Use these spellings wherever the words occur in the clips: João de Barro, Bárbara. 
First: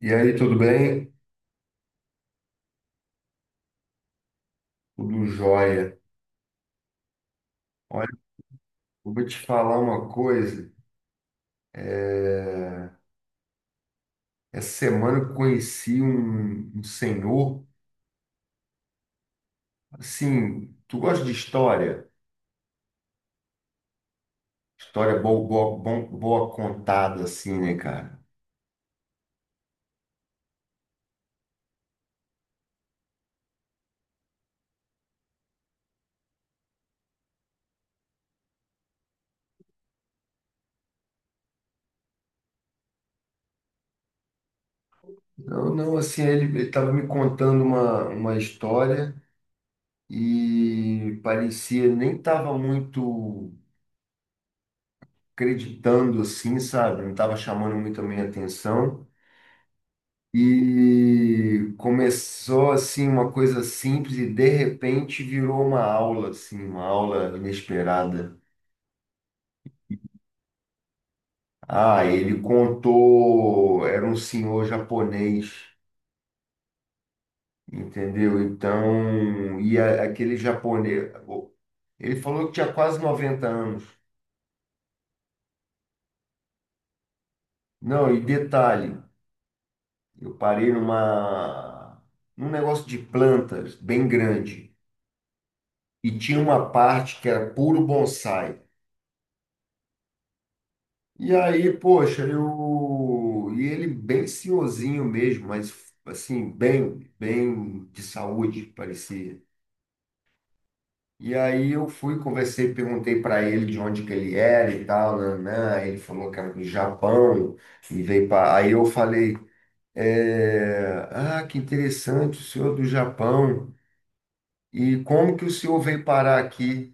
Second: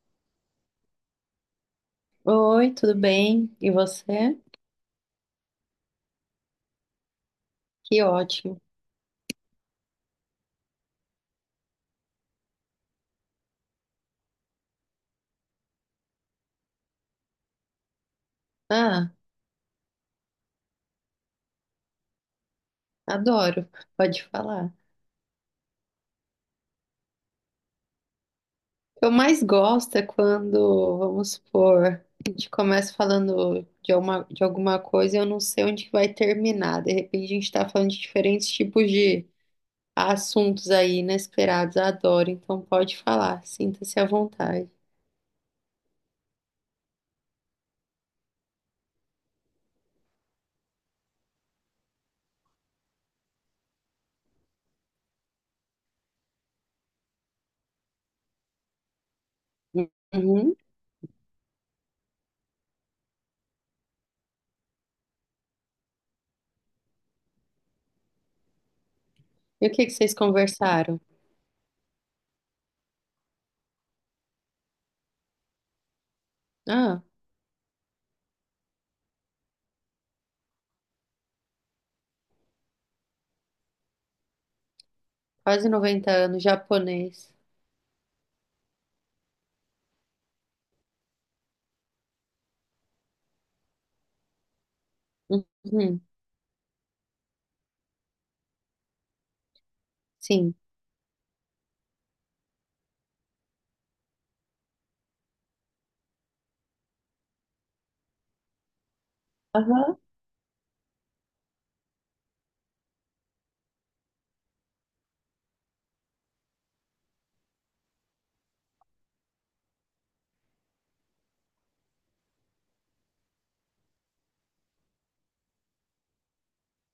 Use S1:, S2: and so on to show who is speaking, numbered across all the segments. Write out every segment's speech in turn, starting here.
S1: E aí, tudo bem?
S2: Oi, tudo bem? E você?
S1: Tudo jóia.
S2: Que
S1: Olha,
S2: ótimo.
S1: eu vou te falar uma coisa. É, Essa semana eu conheci um senhor.
S2: Ah,
S1: Assim, tu gosta de história?
S2: adoro. Pode falar. O
S1: História boa, boa contada, assim, né, cara?
S2: que eu mais gosto é quando, vamos supor, a gente começa falando de alguma coisa e eu não sei onde que vai terminar. De repente a gente está falando de diferentes tipos de assuntos aí inesperados. Adoro. Então pode falar. Sinta-se à vontade.
S1: Não, não, assim, ele tava me contando uma história e parecia, nem tava muito acreditando, assim, sabe? Não tava chamando muito a minha atenção.
S2: Uhum.
S1: E começou assim uma coisa simples e de repente virou uma aula assim, uma aula inesperada.
S2: E o que que vocês conversaram?
S1: Ah, ele contou, era um senhor japonês,
S2: Ah,
S1: entendeu? Então, aquele japonês, ele falou que tinha quase 90 anos.
S2: quase 90 anos, japonês.
S1: Não, e detalhe, eu parei numa num negócio de plantas bem grande
S2: Uhum.
S1: e tinha uma parte que era puro bonsai.
S2: Sim.
S1: E aí, poxa, eu. E ele bem senhorzinho mesmo, mas assim, bem, bem de saúde, parecia.
S2: Aham.
S1: E aí eu fui, conversei, perguntei para ele de onde que ele era e tal, né? Ele falou que era do Japão e veio para. Aí eu falei, ah, que interessante, o senhor é do Japão. E como que o senhor veio parar aqui?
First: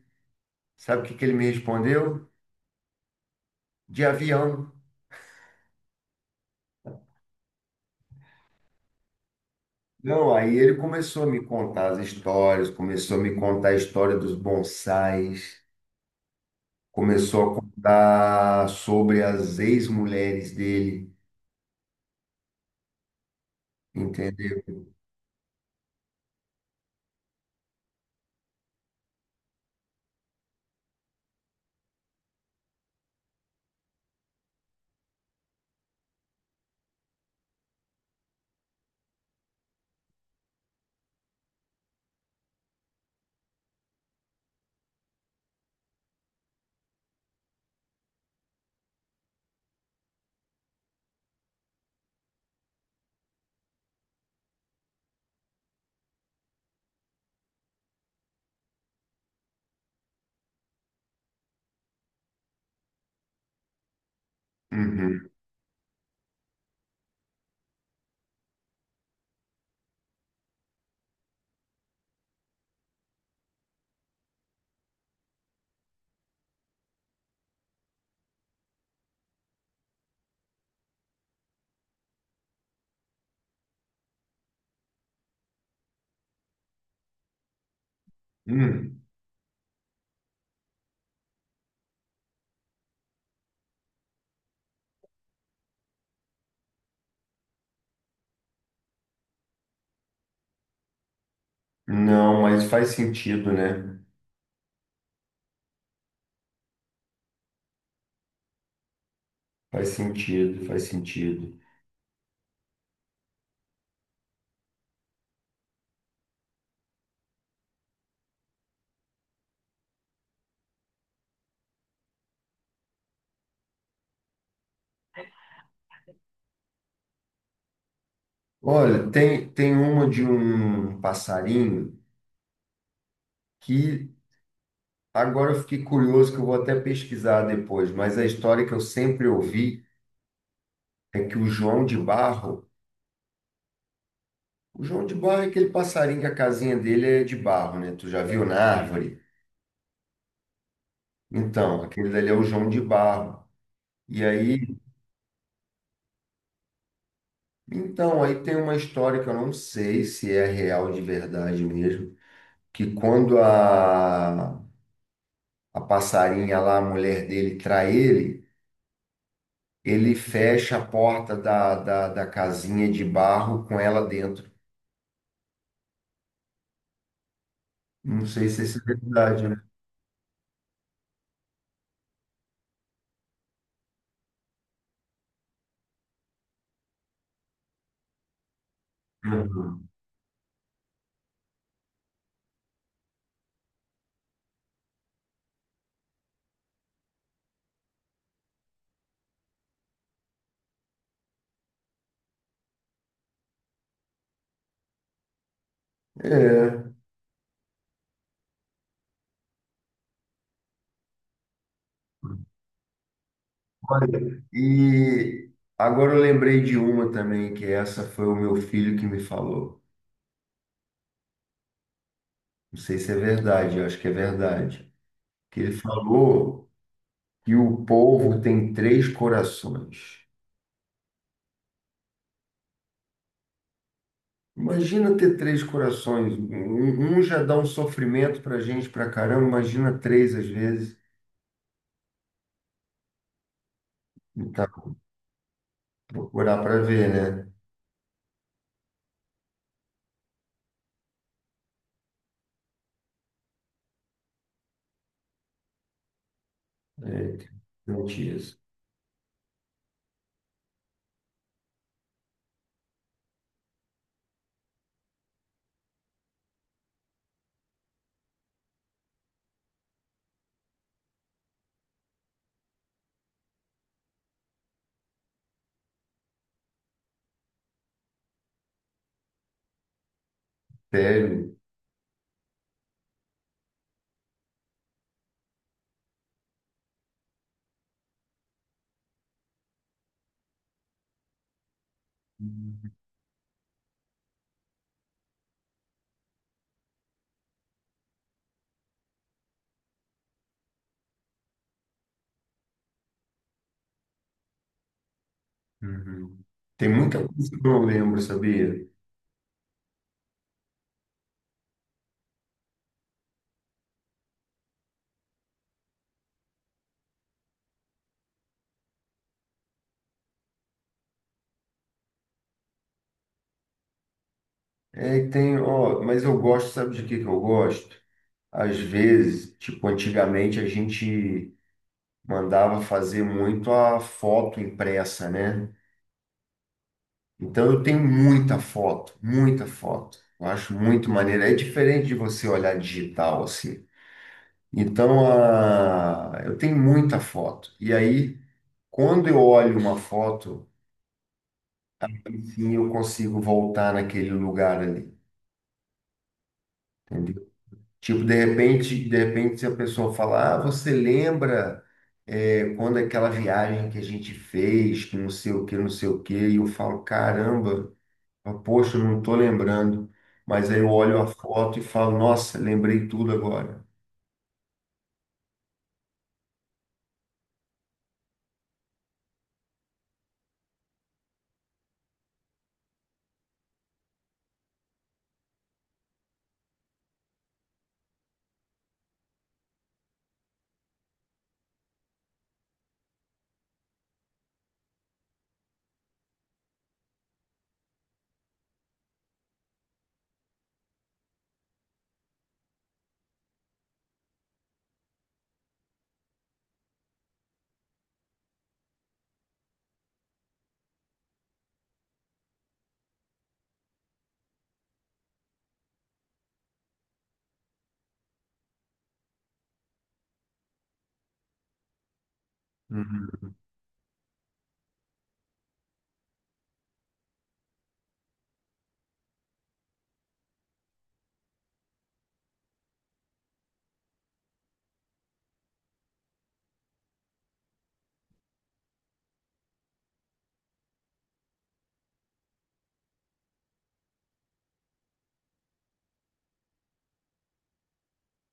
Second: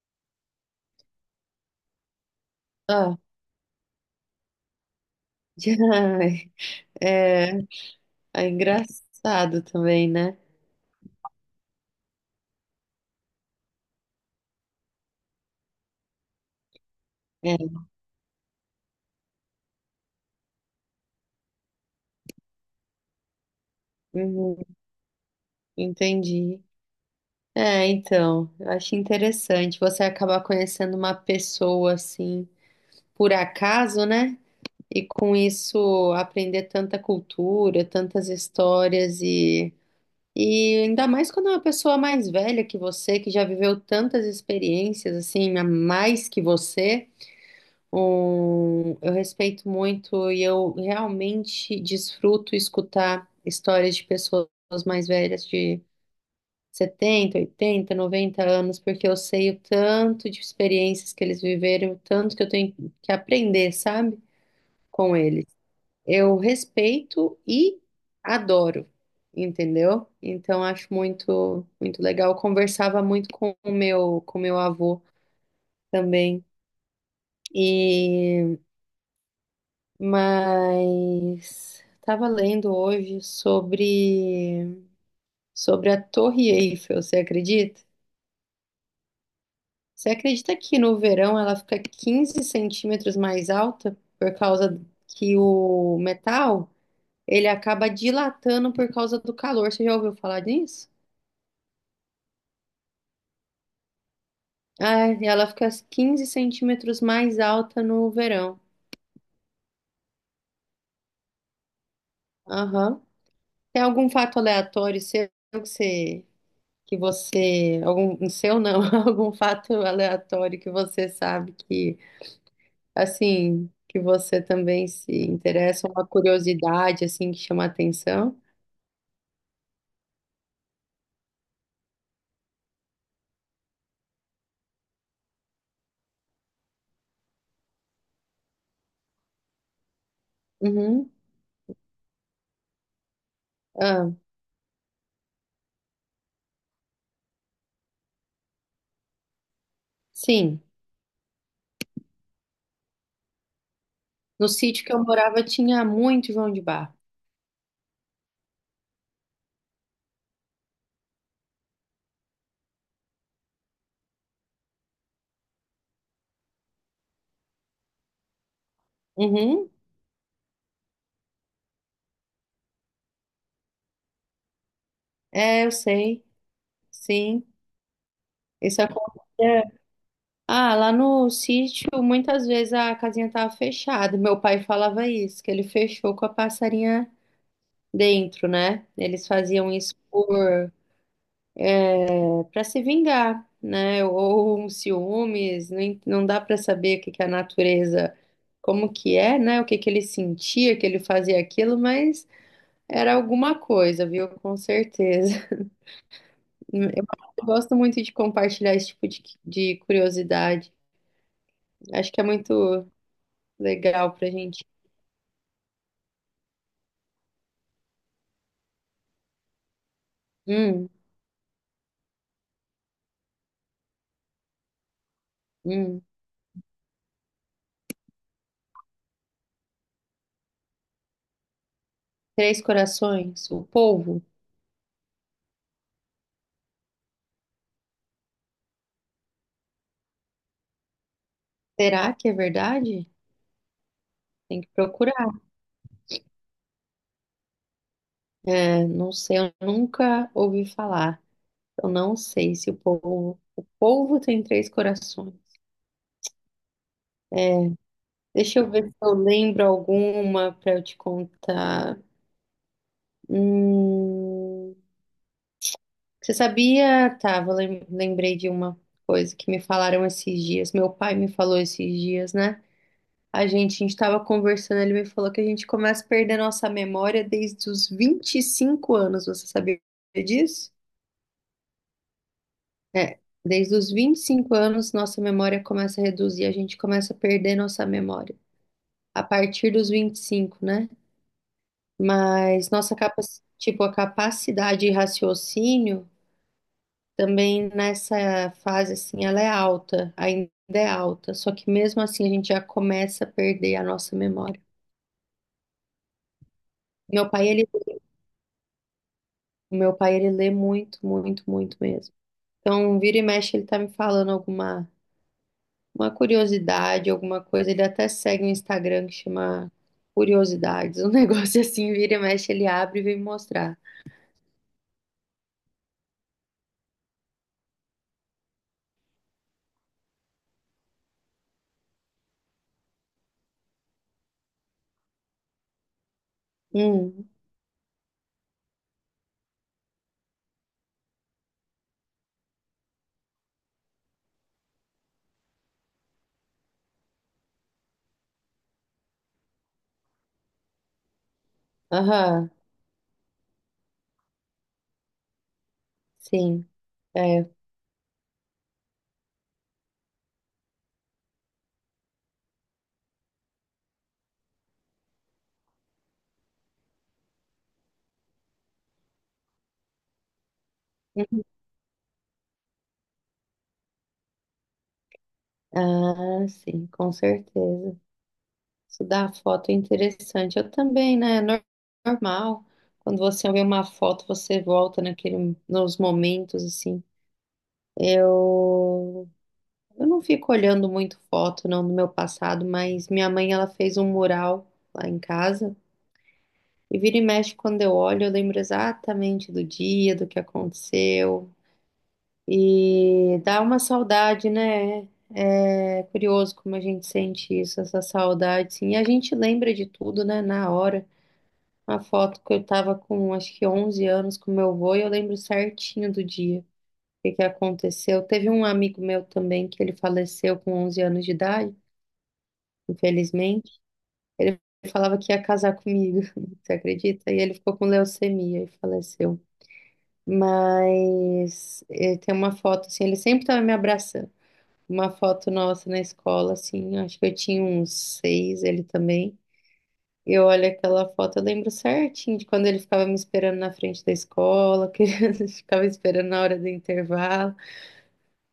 S1: Sabe o que que ele me respondeu? De avião.
S2: Ai, é, é engraçado também,
S1: Não,
S2: né?
S1: aí ele começou a me contar as histórias, começou a me contar a história dos bonsais, começou a
S2: É,
S1: contar sobre as ex-mulheres dele, entendeu?
S2: uhum, entendi. É, então, eu acho interessante você acabar conhecendo uma pessoa assim, por acaso, né? E com isso aprender tanta cultura, tantas histórias e ainda mais quando é uma pessoa mais velha que você, que já viveu tantas experiências assim, a mais que você. Um, eu respeito muito e eu realmente desfruto escutar histórias de pessoas mais velhas de 70, 80, 90 anos, porque eu sei o tanto de experiências que eles viveram, o tanto que eu tenho que aprender, sabe, com
S1: Uhum.
S2: eles. Eu respeito e adoro, entendeu? Então acho muito, muito legal. Eu conversava muito com o meu avô também. E mas estava lendo hoje sobre a Torre Eiffel, você acredita?
S1: Hum.
S2: Você acredita que no verão ela fica 15 centímetros mais alta por causa que o metal ele acaba dilatando por causa do calor? Você já ouviu falar disso?
S1: Não, mas faz sentido, né?
S2: Ah, e ela fica 15 centímetros mais alta no verão.
S1: Faz sentido, faz sentido.
S2: Aham. Tem algum fato aleatório seu que você algum, não seu não, algum fato aleatório que você sabe que, assim, que você também se interessa, uma curiosidade, assim, que chama a atenção?
S1: Olha, tem, tem uma de um passarinho que agora eu fiquei curioso, que eu vou até pesquisar depois, mas a história que eu sempre ouvi
S2: Uhum.
S1: é que o João de Barro.
S2: Ah,
S1: O João de Barro é aquele passarinho que a casinha dele é de barro, né? Tu já viu na árvore?
S2: sim,
S1: Então, aquele dali é o João de Barro. E
S2: no
S1: aí,
S2: sítio que eu morava tinha muito João de Barro.
S1: então, aí tem uma história que eu não sei se é real de verdade mesmo, que quando a passarinha lá, a mulher dele, trai ele,
S2: Uhum.
S1: ele fecha a porta da casinha de barro com ela dentro.
S2: É, eu sei, sim,
S1: Não sei se isso
S2: isso
S1: é verdade, né?
S2: acontecia. Ah, lá no sítio, muitas vezes a casinha tava fechada. Meu pai falava isso, que ele fechou com a passarinha dentro, né? Eles faziam
S1: Uhum.
S2: isso por para se vingar, né? Ou um ciúmes, não dá para saber o que que a natureza, como que é, né? O que que ele sentia, que ele fazia aquilo, mas era alguma coisa, viu? Com certeza.
S1: É.
S2: Eu gosto muito de compartilhar esse tipo de curiosidade. Acho que é muito legal pra
S1: Olha,
S2: gente.
S1: e agora eu lembrei de uma também, que essa foi o meu filho que me falou.
S2: Hum,
S1: Não sei se é verdade, eu acho que é verdade. Que ele
S2: hum.
S1: falou que o povo tem três corações.
S2: Três corações, o polvo.
S1: Imagina ter três corações. Um já dá um sofrimento pra gente pra caramba, imagina três às vezes.
S2: Será que é verdade? Tem que
S1: Então,
S2: procurar.
S1: procurar pra ver, né?
S2: É, não sei, eu nunca ouvi falar. Eu não sei se o povo. O povo tem três corações.
S1: É, não tinha isso.
S2: Deixa eu ver se eu lembro alguma para eu te contar. Hum, você sabia? Tá, lembrei de uma coisa que me falaram esses dias. Meu pai me falou esses dias, né? A gente estava conversando, ele me falou que a gente começa a perder nossa memória desde os 25 anos. Você sabia disso?
S1: Sério.
S2: É, desde os 25 anos, nossa memória começa a reduzir, a gente começa a perder nossa memória, a partir dos 25, né? Mas tipo, a capacidade de raciocínio também nessa fase assim, ela é alta, ainda é alta, só que mesmo assim a gente já começa a perder a nossa memória.
S1: Uhum. Tem muita
S2: Meu
S1: coisa
S2: pai,
S1: que
S2: ele,
S1: eu não lembro, sabia?
S2: o meu pai, ele lê muito mesmo. Então, vira e mexe, ele tá me falando alguma uma curiosidade, alguma coisa. Ele até segue um Instagram que chama Curiosidades. Um negócio assim, vira e mexe, ele abre e vem me mostrar.
S1: É, e tem, ó, mas eu gosto, sabe de que eu gosto? Às vezes, tipo, antigamente a gente mandava fazer muito a foto impressa, né?
S2: Hum,
S1: Então eu tenho muita foto, muita foto. Eu acho muito maneiro. É diferente de você olhar digital assim. Então, a... eu tenho muita foto. E aí, quando eu olho uma foto,
S2: aham.
S1: enfim, eu consigo voltar naquele lugar ali.
S2: Sim, é.
S1: Tipo, de repente, se a pessoa falar, ah, você lembra é, quando aquela viagem que a gente fez, que não sei o que, não sei o que, e eu falo, caramba, poxa, eu não tô lembrando. Mas aí eu olho a
S2: Uhum.
S1: foto e falo, nossa, lembrei tudo agora.
S2: Ah, sim, com certeza. Estudar a foto é interessante. Eu também, né? É normal. Quando você vê uma foto, você volta naquele, nos momentos, assim. Eu, eu não fico olhando muito foto, não, do meu passado, mas minha mãe, ela fez um mural lá em casa. E vira e mexe, quando eu olho, eu lembro exatamente do dia, do que aconteceu. E dá uma saudade, né? É curioso como a gente sente isso, essa saudade, sim. E a gente lembra de tudo, né, na hora. Uma foto que eu tava com, acho que 11 anos com meu avô e eu lembro certinho do dia, o que que aconteceu. Teve um amigo meu também que ele faleceu com 11 anos de idade,
S1: Uhum.
S2: infelizmente. Ele falava que ia casar comigo, você acredita? E ele ficou com leucemia e faleceu. Mas eh, tem uma foto assim, ele sempre estava me abraçando, uma foto nossa na escola, assim, acho que eu tinha uns seis, ele também. Eu olho aquela foto, eu lembro certinho de quando ele ficava me esperando na frente da escola, que ele ficava esperando na hora do intervalo,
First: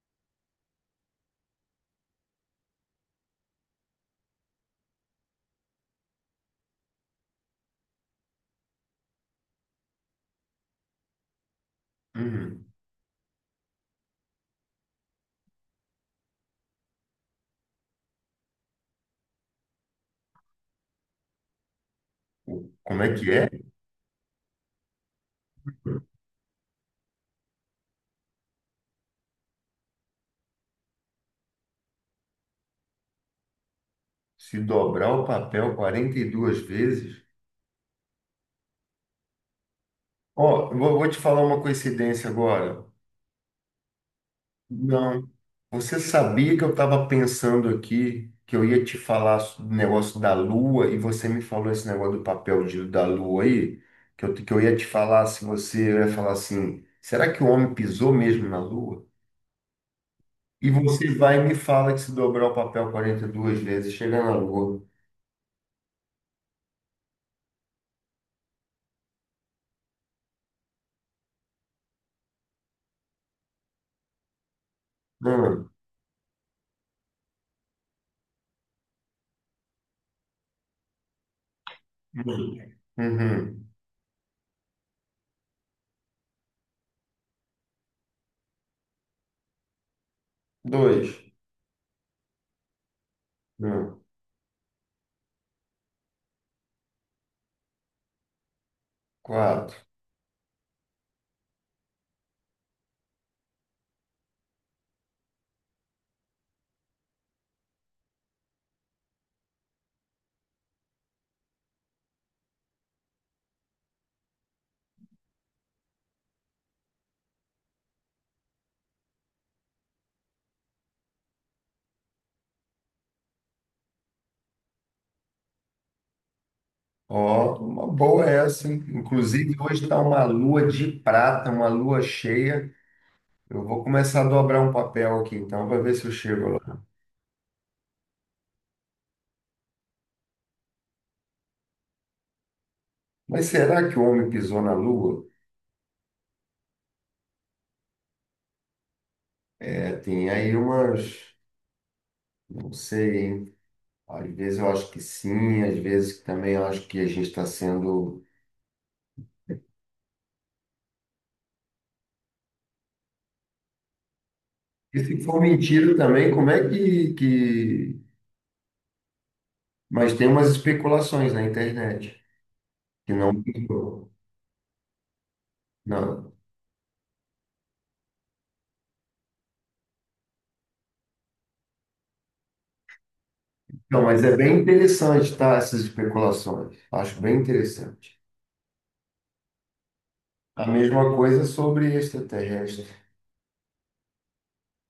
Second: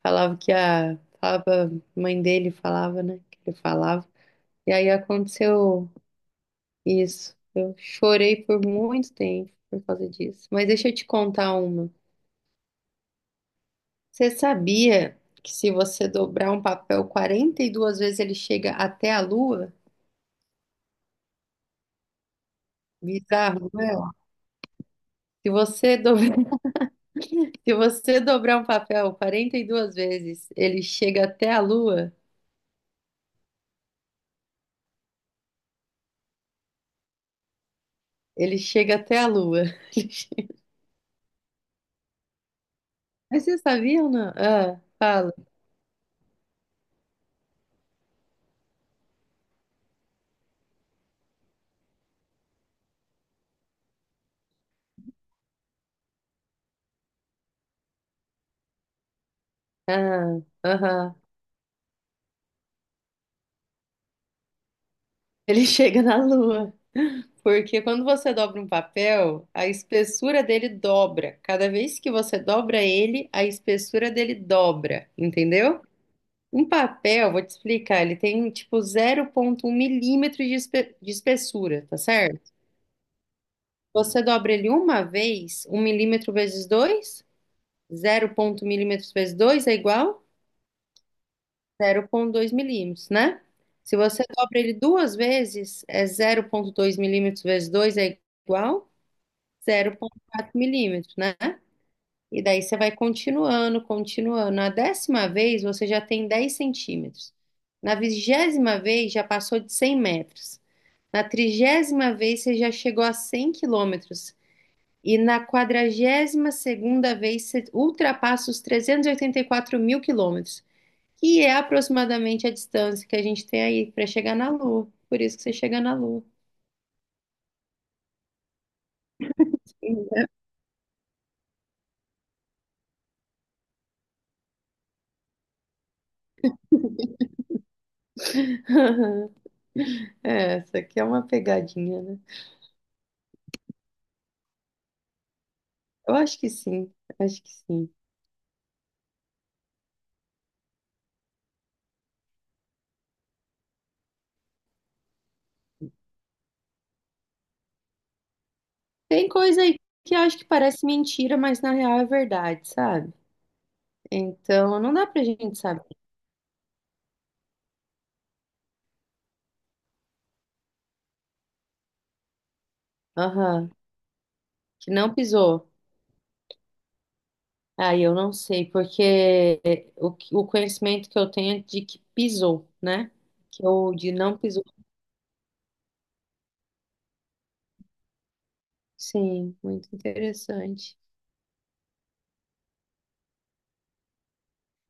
S2: falava que a, falava, a mãe dele falava, né, que ele falava. E aí aconteceu isso. Eu chorei por muito tempo por causa disso. Mas deixa eu te contar uma.
S1: Uhum.
S2: Você sabia que se você dobrar um papel 42 vezes ele chega até a lua?
S1: Como é que é?
S2: Bizarro, né? Se você dobrar, se você dobrar um papel 42 vezes, ele chega até a lua.
S1: Se dobrar o papel 42 vezes?
S2: Ele chega até a lua. Ele chega-
S1: Ó, eu vou te falar uma coincidência agora.
S2: Mas você sabia ou não? Ah,
S1: Não.
S2: fala.
S1: Você sabia que eu estava pensando aqui que eu ia te falar do negócio da Lua e você me falou esse negócio do papel de, da Lua aí? Que eu ia te falar, se você eu ia falar assim, será que o homem pisou mesmo na Lua?
S2: Ah,
S1: E você
S2: aham.
S1: vai e me fala que se dobrar o papel quarenta e duas vezes, chega na Lua.
S2: Ele chega na lua. Porque quando você dobra um papel, a espessura dele dobra. Cada vez que você dobra ele, a espessura dele dobra.
S1: Um,
S2: Entendeu? Um papel, vou te explicar, ele tem tipo 0,1 milímetro de espessura, tá certo?
S1: uhum,
S2: Você dobra ele uma vez, um milímetro vezes 2, 0,1 milímetros vezes 2 é igual
S1: dois,
S2: a zero ponto dois milímetros, né? Se
S1: um,
S2: você dobra ele duas vezes, é zero ponto dois milímetros vezes 2 é igual a
S1: quatro.
S2: zero ponto quatro milímetros, né? E daí você vai continuando. Na décima vez, você já tem 10 centímetros. Na vigésima vez, já passou de 100 metros. Na trigésima vez, você já chegou a 100 quilômetros. E na quadragésima segunda vez ultrapassa os 384 mil quilômetros, que é aproximadamente a distância que a gente tem aí para chegar na Lua. Por isso que você chega na Lua.
S1: Ó, uma boa essa, hein? Inclusive, hoje está uma lua de prata, uma lua cheia. Eu vou começar a dobrar um papel aqui então para ver se eu chego lá.
S2: É, essa aqui é uma pegadinha, né?
S1: Mas será que o homem pisou na Lua?
S2: Eu acho que sim, acho que sim.
S1: É, tem aí umas, não sei, hein? Às vezes eu acho que sim, às vezes também eu acho que a gente está sendo.
S2: Tem coisa aí que eu acho que parece mentira, mas na real é verdade, sabe? Então não
S1: E
S2: dá
S1: se
S2: pra
S1: for
S2: gente saber.
S1: mentira também, como é que... Mas tem umas especulações na internet que não
S2: Aham,
S1: pisou.
S2: que não pisou.
S1: Não.
S2: Ah, eu não sei, porque o conhecimento que eu tenho é de que pisou, né? Que eu
S1: Não,
S2: de
S1: mas é
S2: não
S1: bem
S2: pisou.
S1: interessante, tá? Essas especulações. Acho bem interessante.
S2: Sim, muito
S1: A
S2: interessante.
S1: mesma coisa sobre extraterrestre,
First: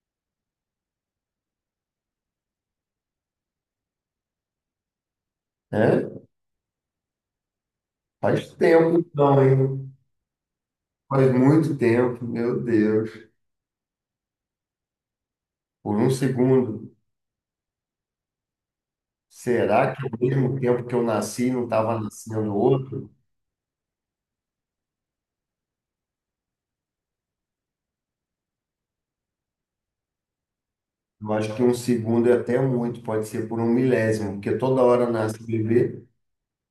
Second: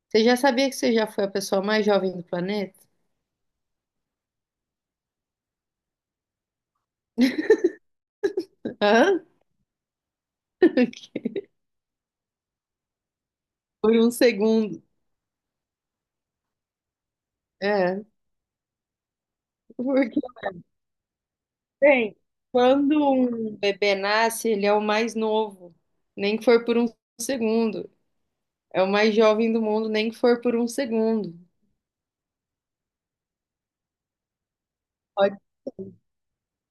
S2: Você já sabia que você já foi a pessoa mais jovem do planeta?
S1: né? Faz tempo,
S2: Hã?
S1: não, hein? Faz muito tempo, meu Deus.
S2: Por um segundo.
S1: Por um segundo,
S2: É,
S1: será que ao
S2: porque,
S1: mesmo tempo que eu nasci não estava
S2: bem,
S1: nascendo
S2: quando
S1: outro?
S2: um bebê nasce, ele é o mais novo, nem que for por um segundo. É o mais jovem do mundo, nem que for por um
S1: Eu
S2: segundo.
S1: acho que um segundo é até muito, pode ser por um milésimo, porque toda hora
S2: Pode.
S1: nasce um bebê.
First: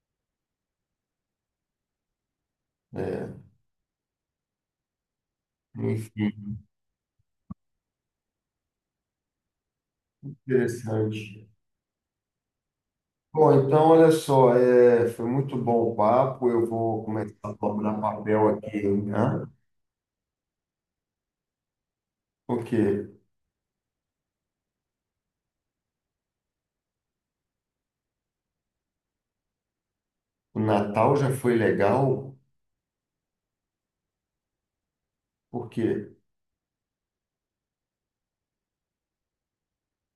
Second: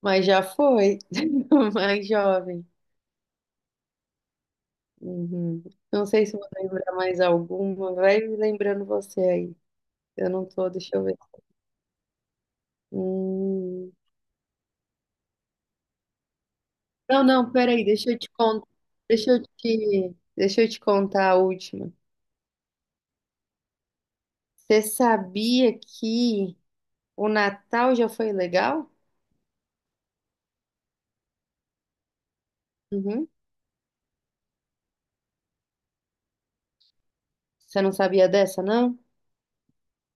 S2: Mas já foi, o mais jovem.
S1: É,
S2: Uhum. Não sei se vou
S1: enfim,
S2: lembrar mais alguma. Vai lembrando você aí. Eu não tô, deixa eu ver.
S1: interessante. Bom, então
S2: Hum.
S1: olha só, é, foi muito bom o papo. Eu vou
S2: Não,
S1: começar
S2: não,
S1: a
S2: peraí,
S1: dobrar
S2: deixa eu te
S1: papel
S2: contar.
S1: aqui,
S2: Deixa eu
S1: né?
S2: te, deixa eu te contar a última.
S1: Porque
S2: Você sabia que o Natal já foi legal?
S1: o Natal já foi legal?
S2: Uhum.
S1: Por quê?
S2: Você não sabia dessa, não?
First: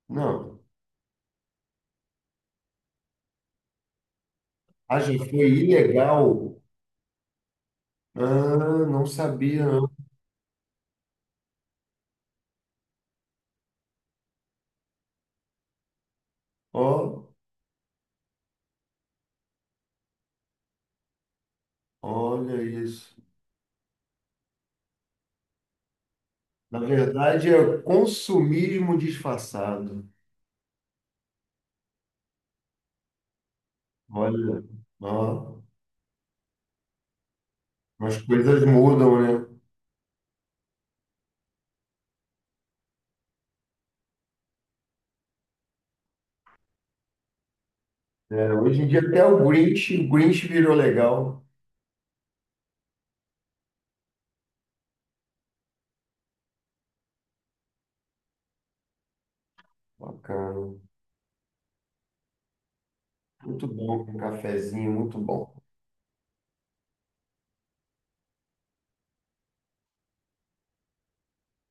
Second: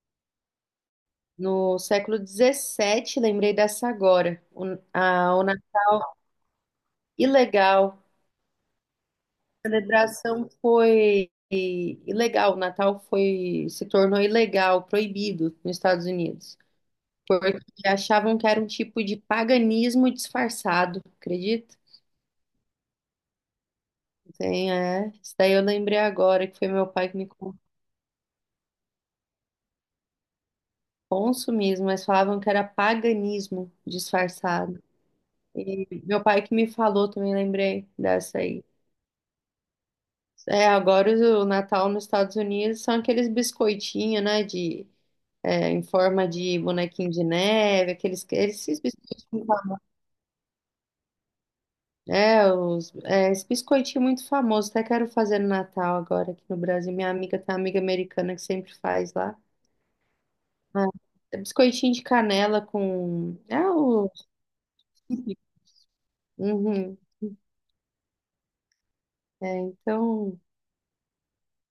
S1: Não.
S2: No século XVII, lembrei dessa agora. O,
S1: Ah, já
S2: a, o,
S1: foi
S2: na-
S1: ilegal?
S2: Ilegal.
S1: Ah, não sabia.
S2: Celebração foi ilegal, o Natal foi, se tornou ilegal, proibido nos Estados Unidos,
S1: Ó,
S2: porque achavam que era um tipo de paganismo disfarçado, acredita?
S1: olha isso.
S2: Sim, é. Isso daí eu lembrei agora que foi
S1: Na
S2: meu pai que me
S1: verdade,
S2: contou
S1: é consumismo disfarçado.
S2: consumismo, mas falavam que era paganismo
S1: Olha,
S2: disfarçado.
S1: ó,
S2: E meu pai que me falou também, lembrei
S1: as
S2: dessa
S1: coisas
S2: aí.
S1: mudam, né?
S2: É, agora o Natal nos Estados Unidos são aqueles biscoitinhos, né, de é, em forma de bonequinho de neve, aqueles,
S1: É,
S2: esses
S1: hoje em dia até
S2: biscoitinhos,
S1: o Grinch virou legal.
S2: é, os, é, esse biscoitinho muito famoso, até quero fazer no Natal agora aqui no Brasil. Minha amiga tem uma amiga americana que sempre faz lá.
S1: Bacana.
S2: Ah, é biscoitinho de canela com. É
S1: Muito bom,
S2: o.
S1: um cafezinho, muito bom.
S2: Uhum. É, então,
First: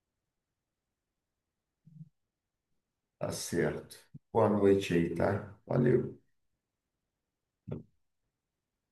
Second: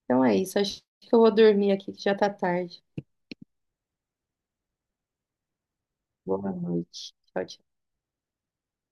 S2: então é isso. Acho que eu vou dormir aqui que já tá tarde.
S1: Tá certo. Boa noite aí, tá? Valeu.
S2: Boa noite. Tchau, tchau.